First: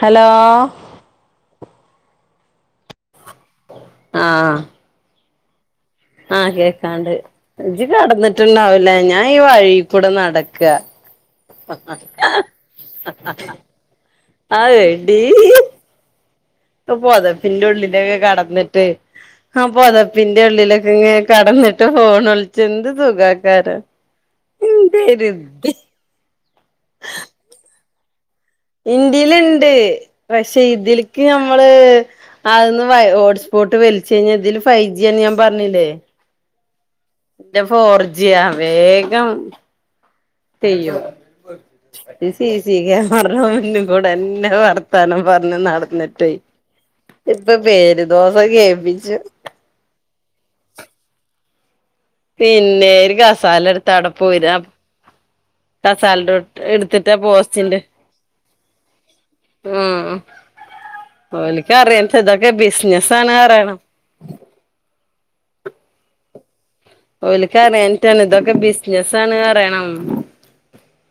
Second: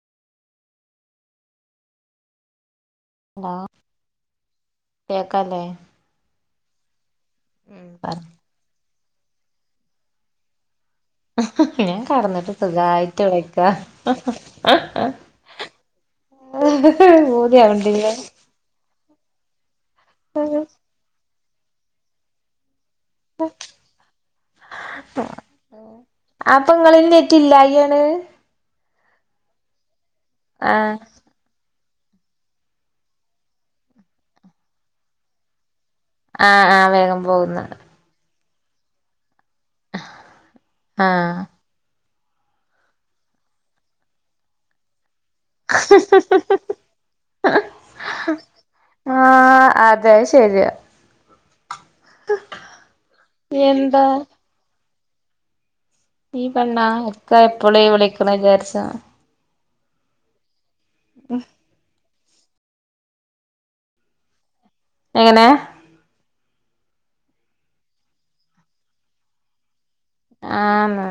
Hello ആഹ് ആഹ് കേക്കാല്ലെ ആഹ് കേക്കാണ്ട്. ഇജ്ജ് പറ കടന്നിട്ടുണ്ടാവുലെ ഞാൻ ഈ വഴി കൂടെ നടക്ക. ഞാൻ കടന്നിട്ട് സുഖായിട്ട് വിളിക്കാ അഹ് എടി പൊതപ്പിന്റെ ഉള്ളില് പൂതിയാവ്ണ്ടില്ലേ ഒക്കെ കടന്നിട്ട് ആഹ് പൊതപ്പിന്റെ ഉള്ളിലൊക്കെ ഇങ്ങേ കടന്നിട്ട് ഫോൺ ഒൾച്ച്ന്ത് സുഖക്കാരം അപ്പ ഇങ്ങള് നേറ്റി ഇല്ലായാണ്. ഇന്റെല്ണ്ട് പക്ഷെ ആഹ് ഇതിൽ ഇയമ്മള് അന്ന് വൈ ഹോട്ട്സ്പോട്ട് വൽച്ചഴിഞ് ഇതില് ഫൈജന്ന്യ ഞാൻ പർഞ്ഞിലെ ആഹ് ആഹ് വേഗം ഇന്റെ പോകുന്ന് ഫോർജിയാ വേഗം ചെയ്യും ആഹ് ഈ സി സി ക്യാമറ മുന്ന് കൂടെന്നെ വർ താനം പർഞ്ഞ് നടന്നിട്ടെ ഇപ്പൊ പേരുദോസം കേൾപ്പിച്ചും. അത് ശര്യാ പിന്നെ ഒരു കസാലട്ത്ത എന്താ അടപോയ്ര കസാൽന്റുട് ഈ പെണ്ണാ ഇട്ത്തിട്ടാ ഇക്ക പോസ്റ്റിന്റെ എപ്പളും ഈ വിളിക്കണ വിചാരിച്ച ഉം ഓൽക്കറിയത്ത ഇതൊക്കെ ബിസിനസ് ആണ് അറയണം. എങ്ങനെ ഓൽക്ക് അറിയാനിട്ടാണ് ഇതൊക്കെ ബിസിനസ് ആണ് അറയണം. ആഹ് ന്ന്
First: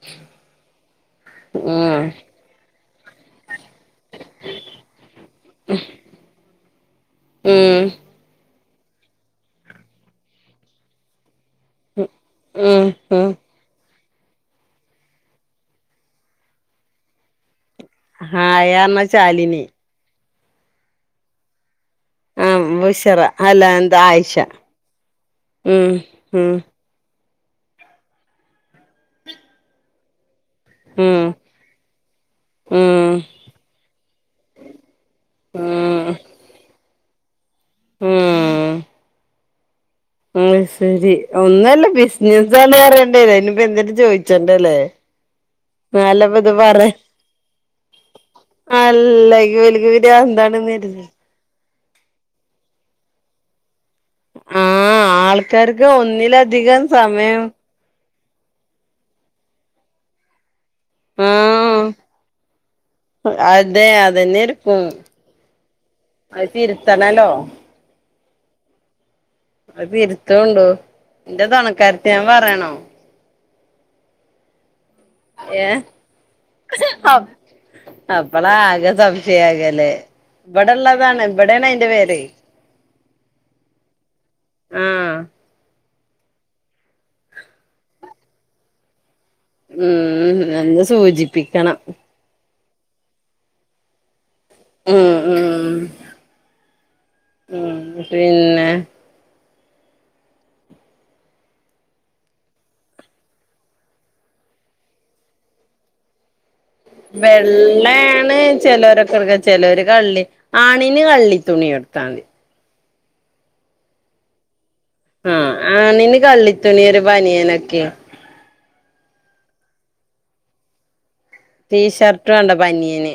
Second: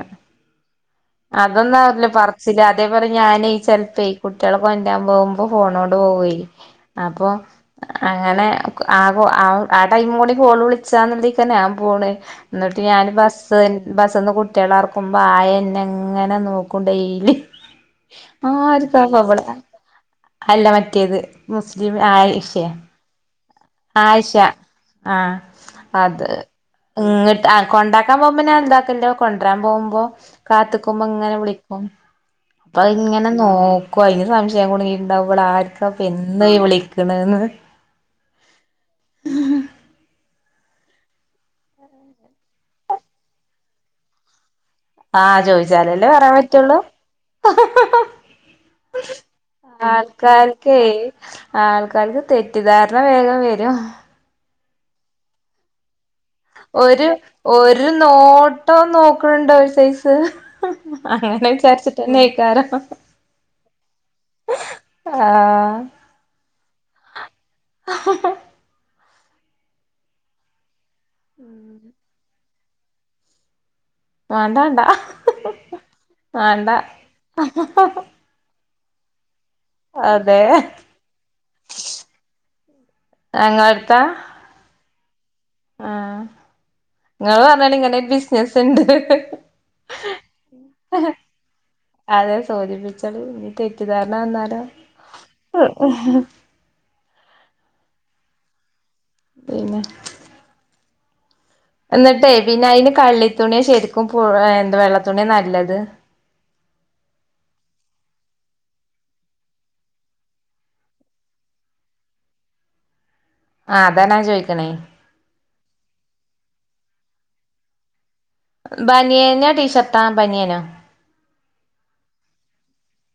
അതൊന്നും ഉം ആവൂല പർച്ചില് അതേ പോലെ ഞാനെ ചെൽപ്പെ കുട്ടിയളെ കൊണ്ടരാൻ പോകുമ്പോ ഫോണോട് പോവെയ് അപ്പം ഉം അങ്ങനെ ആവോ ആവ് ആ ടൈമും കൂടി കോള് വിളിച്ചാന്ന്ണ്ടേയ്തന്നെ അ പോണ് ഇന്നട്ട് ഉം ഞാൻ ഉം ബസ്സ് ബസ്സ്ന്ന് കുട്ട്യേളെ അർക്കുമ്പോ ആയന്നെങ് ഇങ്ങനെ നോക്കും ഡയ്ലി. ഹായ ആര്ക്ക പറഞ്ഞ പ്പ വള് ശാലിനി അല്ല മറ്റേത് മുസ്ലിം ആ ആയിഷെ ബുഷറ അല്ല എന്താ ആയിഷ ആഹ് ഉം അത് ഉം ഇങ്ങട്ട് ആഹ് കൊണ്ടാക്കാൻ പോവുമ്പോ ഞാൻ എന്താക്കന്റൊ കൊണ്ടരാൻ പോവുമ്പോ കാത്ത്ക്കുമ്പോ ഉം ഇങ്ങനെ വിളി അപ്പ അ ഉം ഇങ്ങനെ നോക്കു അയിന് സംശയം കുടുങ്ങി ണ്ടാവും ഇവള ആര്ക്ക ഉം ഇപ്പെന്നും ഈ വിളിക്ക്ണെന്ന്. ഉം ആ ഉം സെരി ഒന്നല്ല ബിസിനസ് ആണ് അറിയണ്ടേരും. അയിന്പ്പം എന്തേലും ചോയിച്ചണ്ടലേ. ആഹ് ചോയിച്ചാലല്ലേ പറയാൻ പറ്റുള്ളൂ. അല്ലെങ്കി ഇവൽക്ക് പിരാന്താണെന്ന് ആൾക്കാര്ക്കെ കരുതി ആൾക്കാർക്ക് തെറ്റിദ്ധാരണ വേഗം വരും. ഉം ആൾക്കാർക്ക് ഒന്നിലധികം ഒരു സമയം ഒരു നോട്ടോ നോക്കണ് ണ്ട് ഒരു സൈസ് അങ്ങനെ ആഹ് വിചാരിച്ചിട്ട്ന്നെ നയിക്കാറോ അതെ അതന്നെക്കും ആഹ് അത് തിരുത്തണല്ലോ [unintelligible] അത് തിരുത്ത ഉണ്ടു എന്റെ തുണകാർതി ആണു എന്ന് പറയണോ വേണ്ട വണ്ടാ ഏ ഇപ്പളാ ആകെ സംശയാകല്ലേ അതെ ഇവിടെള്ളതാണ് ഇവിടെയാണ് അയിന്റെ പേര് എങ്ങൻത്ത ആഹ് ആഹ് നിങ്ങള് പറഞ്ഞല് ഇങ്ങനെ ബിസിനസ് ഉണ്ട് ഉം ഒന്ന് സൂചിപ്പിക്കണം അതെ സുചിപിച്ചേ ഇനി തെറ്റിദ്ധാരണ വന്നാലോ ഉം ഉം ഉം പി പിന്നെ എന്നിട്ടേ പിന്നെ അതിന് കള്ളി തുണിയൊ ശരിക്കും പു എന്താ വെള്ള തുണിയോ നല്ലത് വെള്ളയാണ് ചിലരൊക്കെ എട്ക്ക് ചിലൊരു കള്ളി ആണിന് കള്ളി തുണി എടുത്താതി ആഹ് അതാ ഞാൻ ചോദിക്കണേ ആഹ് ആണിന് കള്ളിത്തുണിയും ഒരു ബനിയേനൊക്കെ ബനിയേനോ ടീഷർട്ടാ ബനിയേനോ ടീഷർട്ട് വേണ്ട ബനീയന്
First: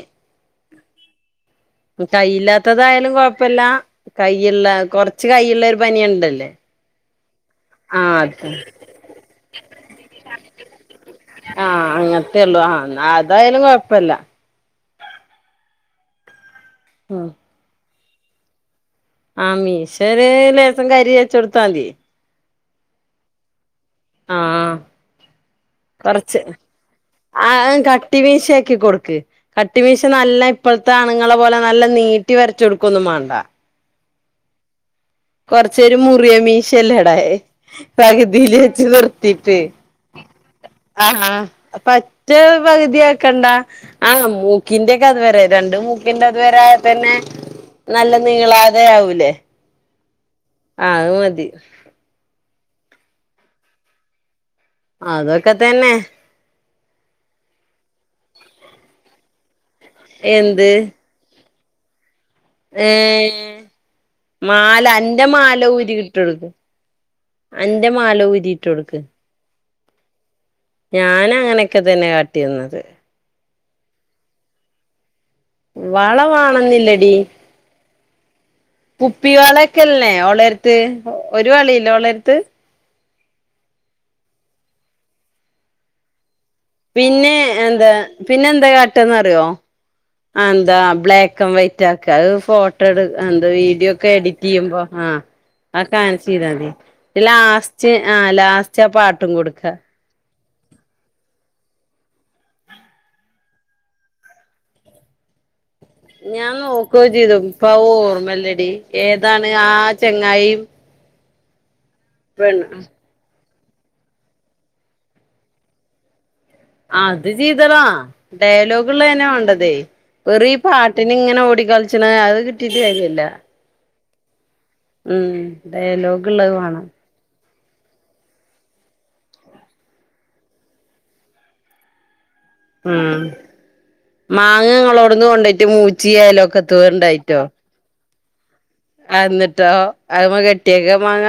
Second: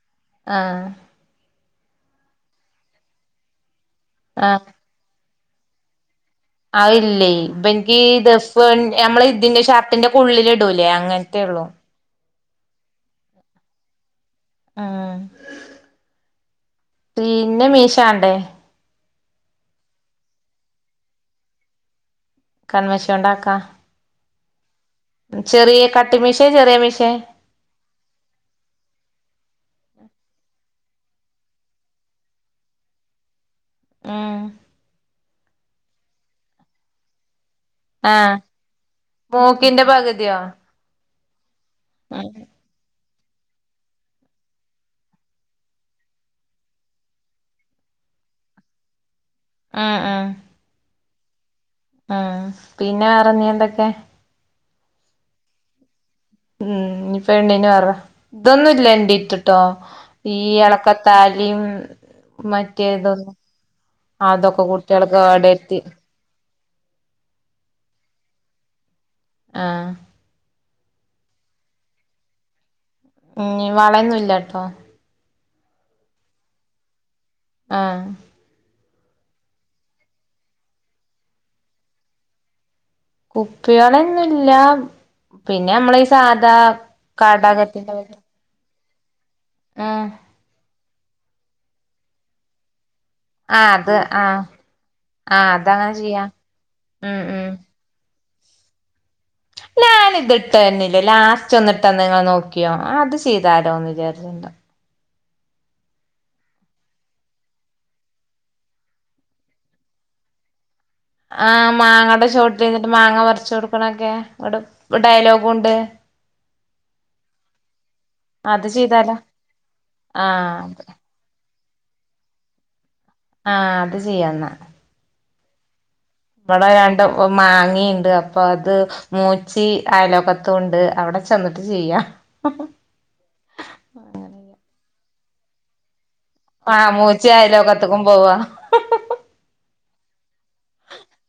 ആഹ് കൈയില്ലാത്തതായാലും കൊഴപ്പില്ല ആഹ് കൊറച്ച് കൈഉളള ഒരു ബനിയനുണ്ടേലോ അഇല്ലേ ഇബൻക്കീ ദഫ് നമ്മള് ഇതിന്റെ ഷർട്ടിന്റെക്കെ ഉള്ളില്ടൂലേ അങ്ങൻത്തേ ഉള്ളു ആഹ് അങ്ങനെ അതെല്ലു ആഹ് അതായാലും കുഴപ്പമില്ല അഹ് ഉം പ്പിന്നെ മീഷണ്ടേ ആഹ് മീഷര് ലേസം കരി വെച് കൊടുത്താതി കന്മഷി കൊണ്ട് ആകാം ആഹ് ചെറിയ കട്ടി മീശ കൊറച്ച് ചെറിയ മീശേ ആഹ് കട്ടി മീശയാക്കി കൊടുക്ക് കട്ടിമീശ നല്ല ഇപ്പോഴത്തെ അണുങ്ങളെ പോലെ നല്ല നീട്ടി വരച് കൊടുക്കൊന്നും മാണ്ട ആഹ് കൊറച്ചേര് മുറിയ മീശല്ലട ആഹ് പകുതീല് വെച് നിർത്തിട്ട് മൂക്കിന്റെ പകുതിയോ ആഹ് ആഹ് പറ്റ പകുതിയാക്കണ്ട ആഹ് മൂക്കിന്റെ ഒക്കെ അതുവരെ രണ്ട് മൂക്കിന്റെ അതുവരെ ആയാതന്നെ നല്ല നീളാതെ ആവൂലേ ആഹ് ആഹ് ആഹ് അത് മതി അഹ് പിന്നെ വെറെനി എന്തൊക്കെ അതൊക്കെ തന്നെ ഉം ഇനിപ്പോ പെണ്ണീന് പറ ഇതൊന്നും ഇല്ല എണ്ടീട്ടോ ഈ എന്ത് ഇളക്ക താലീം മറ്റേതൊന്നും ഏഹ് അതൊക്കെ കുട്ടികൾ കേടെര്ത്തി ഉം അന്റെ മാലാ ഒരി ഇട്ട് കൊടുക്ക് ആഹ് ഞാൻ അങ്ങനെയൊക്കെ തന്നെ കാട്ടിരുന്നത് ഉം വളയൊന്നുംല്ല കേട്ടോ വള വാണെന്നില്ലടി ആഹ് കുപ്പി വളൊക്കെല്ലേ ഓളെടത് ഒരു വളയിലെ ഓളെടത് കുപ്പി വളന്നൊല്ല പിന്നെ നമ്മള ഈ സാധാ പിന്നെ എന്താ കാടാകത്തിന്റെ പിന്നെ എന്താ കാട്ടാന്നറിയോ ആഹ് അഹ് എന്താ ബ്ലാക്കൻവൈറ്റാക്ക അഹ് ഫോ അഹ് എന്ത ആഹ് അത് വീഡിയോക്കെ ആഹ് എഡിറ്റ്യ്യുമ്പോ ആ ആഹ് അ അതങ്ങനെ ചെയ്യാ കാൻചിയ്താതി ഉം ഉം ലാസ് ച് ആ ലാസ്റ്റ് ആ പാട്ടു കൊടുക്ക ഞാന് ഇത്ട്ട്ന്നിലെ ലാസ്റ്റ് ഒന്നിട്ടന്ന ഇങ്ങൾ നോക്കിയോ അത് ചെയ്താലോന്ന് വിചാരിച്ചിണ്ട് ഞാൻ നോക്കൊകെ ചിയ്തു ഇപ്പ അഹ് ഓർമ്മല്ലടി ഏതാണ് ആ ചെങ്ങായി ആഹ് മാങ്ങടെ ചോട്ടിൽനിട്ട് മാങ്ങ പറിച്ചൊട്ക്കണൊക്കെ ടെ ഡയലോഗും ഉണ്ട് അത് ചെയ്തളാ അത് ചെയ്താലോ ഡയലോഗുള്ളന്നെ വേണ്ടത് ആ വെറൂ അത് ഈപാട്ട് ന്നിങ്ങനെ ഓടിക്കളിച്ണത് അഹ് കിട്ടീട്ട്കാര്യല്ല ആഹ് അത് ചെയ്യന്നാ ഉം ഡയലോക് ഇവടെ രണ്ട് മാങ്ങീണ്ട് അപ്പൊഅത് മൂച്ചി അയലോകത്തൂണ്ട് അവ്ടെ ചെന്നിട്ട്ചെയ്യ ഉം മാങ്ങ ങ്ങളോട്ന്ന് കൊണ്ടൈറ്റ് മൂച്ചിയലേ ആഹ് മൂച്ചിഅയലോക്കത്ത്ക്കും പോവാ അന്നിട്ടോ അഹ്മ കെട്ടിയേക്ക മാങ്ങ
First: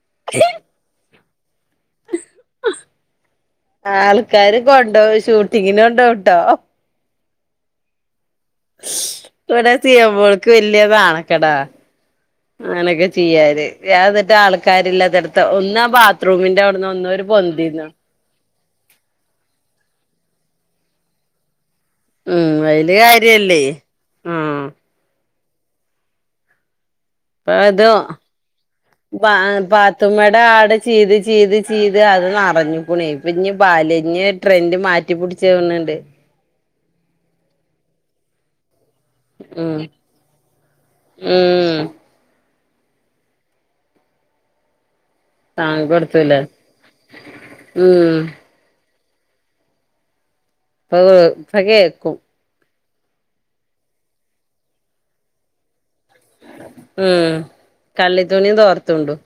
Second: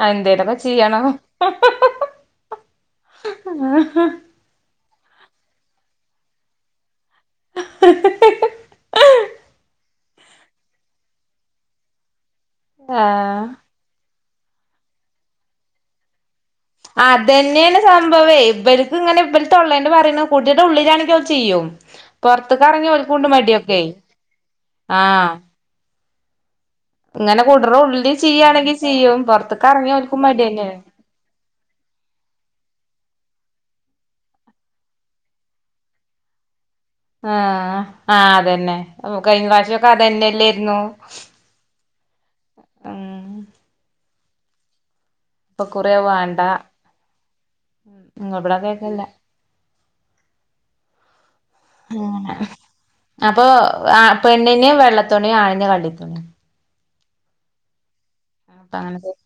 ആ എന്തേലൊകെ ചിയ്യണം ആൾക്കാര് കൊണ്ടോവു ഷൂട്ടിങ്ങിന്ണ്ടോവുട്ടോ ശ് ഇവിടെ സിയമോൾക്ക് വെല്യ നാണക്കെടാ ആ അങ്ങനൊക്കെ ചെയ്യാന് ഞാന്നിട്ട് ആൾക്കാരില്ലാത്തിടത്ത് ഒന്നാ ബാത്റൂമിന്റെ അവ് ന്ന് ഒന്നൊര് അതന്നെയാണ് പൊന്തിന്ന് സംഭവേ ഇവര്ക്ക് ഇങ്ങനെ ഇവലത്തൊള്ളോണ്ട് പറയുണത് കുടിടെ ഉള്ളിലാണെങ്കി ഓൽ ചെയ്യും ഉം പൊർത്ത്കറങ്ങിയാ അയില് ഓൽക്കൂണ്ട് കാര്യല്ലേ മടിയൊക്കെ ആഹ് ആഹ് അപ്പ കുടറ് ഉള്ളിൽ ചെയ്യാണെങ്കി ചെയ്യും പൊറത്ത്ക്ക് അത് എറങ്ങിയ ഓൽക്കും പാത്തുമമടെ ആട് മടിയന്നെയാണ് ചീത് ചീത് ചീത് അത് നറഞ്ഞുക്കുണേ ഇപ്പ ഇഞ് ബാല്ഞ് ട്രെൻന്റ് മാറ്റി പിടിച്ചാതോനിണ്ട് ആഹ് ആഹ് അതന്നെ അപ്പൊ ഉം കഴിഞ്ഞറാശ്യൊക്കെ അതന്നെല്ലേര്ന്നു ഉം ഇപ്പൊ താങ് കുറേവാണ്ട കൊടുത്തൂലേ ഉം പിട കേക്കല്ല ഇപ്പ ഇപ്പ കേക്കും അങ്ങനെ അപ്പൊ പെണ്ണിന് വെള്ളത്തുണി ആണിന് കള്ളിത്തുണി ഉം കള്ളിതുണിം അപ്പൊ തോർത്തുണ്ടും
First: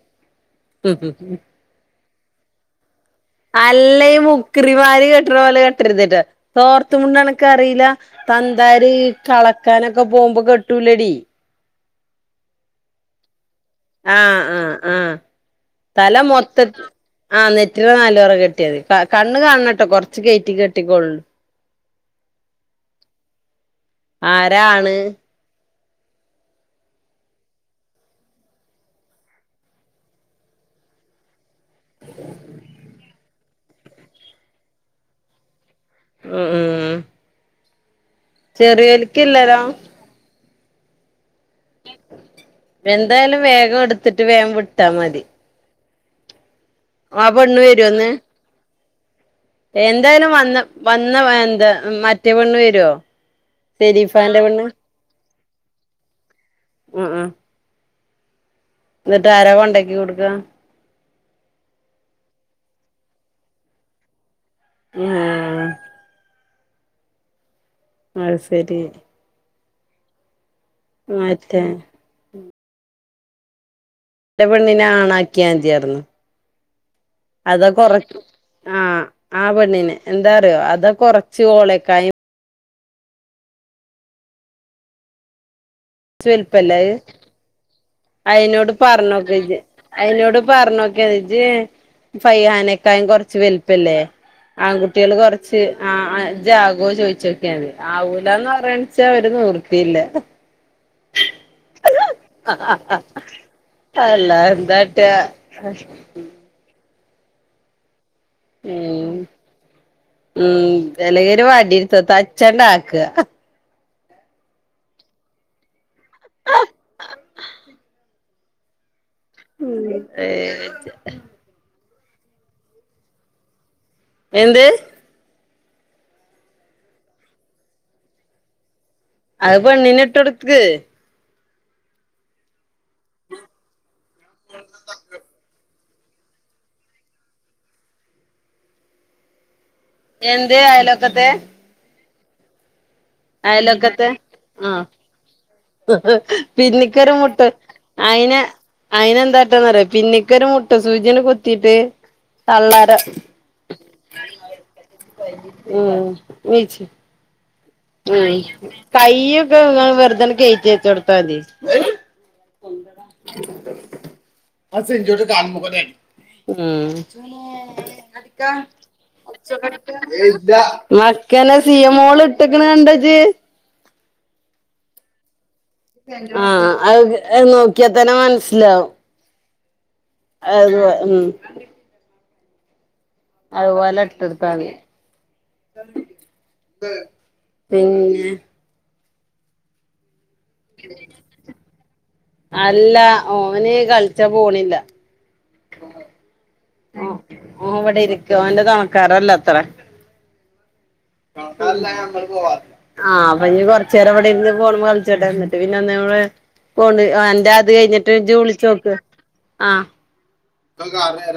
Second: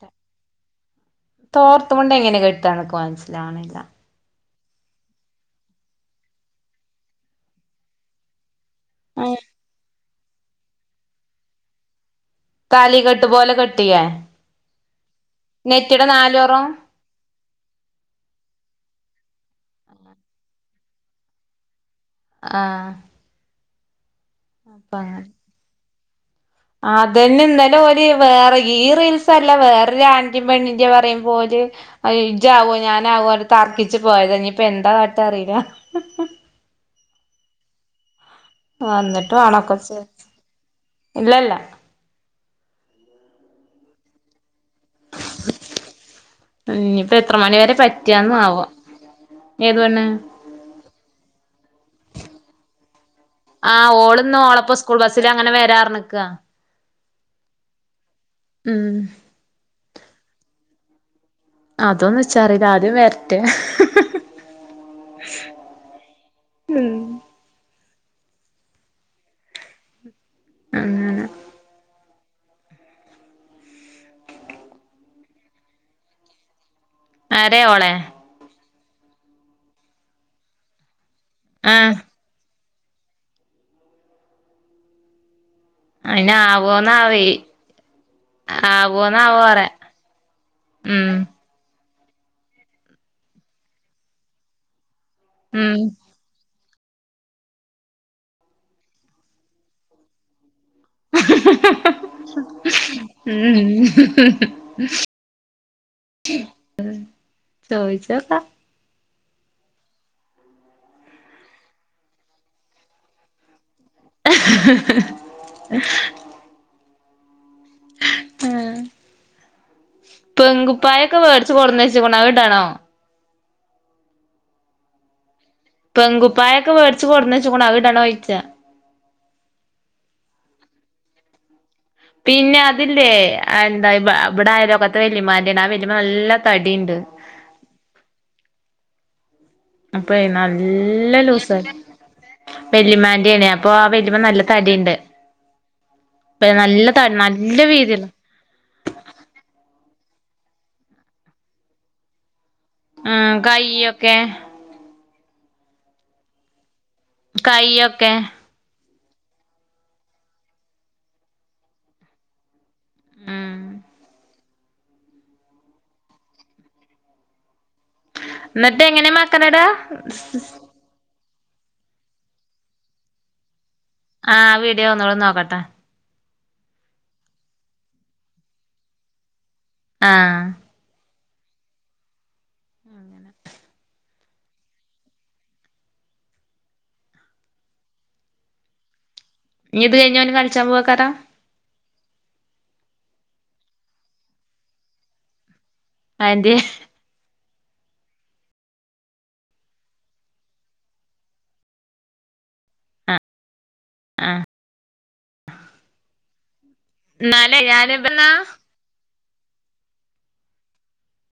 തോർത്ത്മുണ്ടെങ്ങനെ കെട്ടാന്ക്മൻസി അല്ല ഈ മുക്കൃരിമാര് കെട്ട്ണ പോലെ കെട്ടരുതിട്ടോ തോർത്ത് മുണ്ടനക്കറീലാ തന്താര് കളക്കാനൊക്കെ പോമ്പൊ കെട്ടൂലടി തലീകെട്ട്പോലെകെട്ട് ആഹ് ആഹ് ആഹ് നെറ്റിയുടെ തല മൊത്ത നാലോറം ആ നെറ്റിടെ നാലോറം കെട്ടിയാതി കണ്ണ് കാണണട്ടോ കൊറച്ച് കേറ്റി കെട്ടിക്കൊൾ ആഹ് ആരാണ് അപ്പ അങ്ങനെ അതന്നെ ഇന്നാലെ ഓല് വേറെ ഈ റീൽസ്ല്ല വേറൊരു ആണിൻറ്റിം പെണ്ണിന്റെ പറയുമ്പോല് ഇജാവോ ഞാനാവോ തർക്കിച്ച് പോയത ഇനിപ്പ എന്താ കാട്ടാനറീല ഉ ഉം വന്നിട്ട് വാണം ചെറിയോൽക്കില്ലല്ലോ ഒക്കെചെ ഇല്ലല്ല എന്തായാലും വേഗം ഇട്ത്തിട്ട് വേം വിട്ടാ മതി ഉം ഇഞ്ഞിപ്പോ ആ എത്ര പെണ്ണ് മണിവരെ വരുവോന്ന് പറ്റാന്നാവൊ എന്തായാലും വന്ന് വന്ന എന്താ മറ്റേപെണ്ണ് വരോ ആഹ് ഓള്ന്ന് ഓളൊപ്പോ സ്കൂൾ ബസ്സിലങ്ങനെ വരാർനിക്കാ ഉ ഉം ഉം എന്നിട്ട് ആരാ കൊണ്ടാക്കി കൊടുക്കുക അതൊന്ന് ച്ചാറിയില്ല ആദ്യം വരട്ടെ ഉം അത് ശെരി ആ മറ്റേ എൻ്റെ പെണ്ണിനെ ആണാക്കിയാ മതിയായിരുന്നു ആരെ അത് കൊറ ഓളെ ഉം ആ ആ പെണ്ണിനെ എന്താറിയോ അത് കൊറച്ച് ആഹ് ഓളെക്കായ് കൊറച്ച് അയിന് വലുപ്പല്ലേ അത് ആവോന്നാവെ അയിനോട് പറഞ്ഞോക്ക് പറയാ അയിനോട് പറഞ്ഞോക്ക് ഉം ഇജ്ജ് ഫൈഹനെകായും കൊറച്ച് വലിപ്പല്ലേ ആൺകുട്ടികള് കൊറച്ച് ഉം ആ അ ഇജ്ജ് ആവോ ചോദിച്ചോക്കിയാതി ആവൂലന്ന് പറയാന്നെച്ചാ ഒരു നിവർത്തിയില്ല ഉം [unintelligible] അല്ല എന്താകാട്ടാ ഉം ചോദിച്ചോക്കാം ഉം ഉം ചെലെര് വടിടുത് ത്ത്ച്ഛണ്ടാക്ക [inaudible] ആഹ ഉം ഏജ തൊറന്ന്ച്ച് അത് ഇടണോ എന്ത് പെൺകുപ്പായൊക്കെ മേടച്ച് കൊണ്ടന്ന് വച്ചോകുന്നു അത് ഇടണോ ചോയിച്ച അത് പെണ്ണിനിട്ട് കൊടുക്ക് പിന്നെ അതില്ലേ അ് എന്താ ഇപ ഇവിടെ ആയിലോകത്ത് വെല്യമാൻ്റെ ആ വല്യമാ നല്ല തടിയുണ്ട് അപ്പ എന്ത് നല്ല അയലൊക്കത്തെ ലൂസാ വല്യമ്മ ന്റെ അപ്പൊ ആ അയലൊക്കത്തെ വല്യമ്മ നല്ല തടിയുണ്ട് ആഹ് ഇപ് നല്ല തടി നല്ല വീതിയുള്ള യിന്ന് അയിന് എന്താട്ടാന്നറിയോ പിന്നിക്കന് ഒരു മെട്ടു സൂചിയന്ന് കുത്തിയിട്ട് അന്നേരം ഉം കയ്യൊക്കെ ഉം വിച്ച് കൈയോ ഉം കൈയ്യൊക്കെ നിങ്ങള് വെറുതെന്ന് കേറ്റി വച്ച് കൊടുത്താതി ഉം ഉണ്ടട ആ സികർട്ട് കാൺമഖനെ ഉം എന്നിട്ട് എങ്ങനെ മക്കനെടാ ഏ ഇല്ല മക്കനെ സി മോള് ഇട്ടക്കണ കണ്ട്ജ് ആഹ് വീഡിയോ ഒന്നും കുടെ നോക്കട്ടെ ആഹ് അത് നോക്കിയാ തന്നെ മനസ്സിലാവും ആഹ് അത് ഉം അങ്ങനെ അത് പോലെ ഇട്ട് കെടുത്താതി പിന്നെ ഇനി ഇത് കഴിഞ്ഞ ഓനെ [inaudible] അല്ല ഓന് കളിച്ചാ പോണില്ല ആൻറ്റിയെ ആ ഓൻ ഇവടെ ഇരിക്ക ഓന്റെ തോണക്കാരല്ലത്രേ ആഹ് അഹ് അവന് കൊറ ച്ച് നേരം ആഹ് ഇപടെയിരുന്ന് ഫോൺകളിച്ചോട്ടെ എന്നിട്ട് പിന്നെ ഒന്ന് പോണ്ട് എന്റെ എന്നാലേ അത് ഞാന് കഴിഞ്ഞിട്ട് ഇബന്നാ ഇജ്ജ് വിളിച്ച് നോക്ക് ആഹ്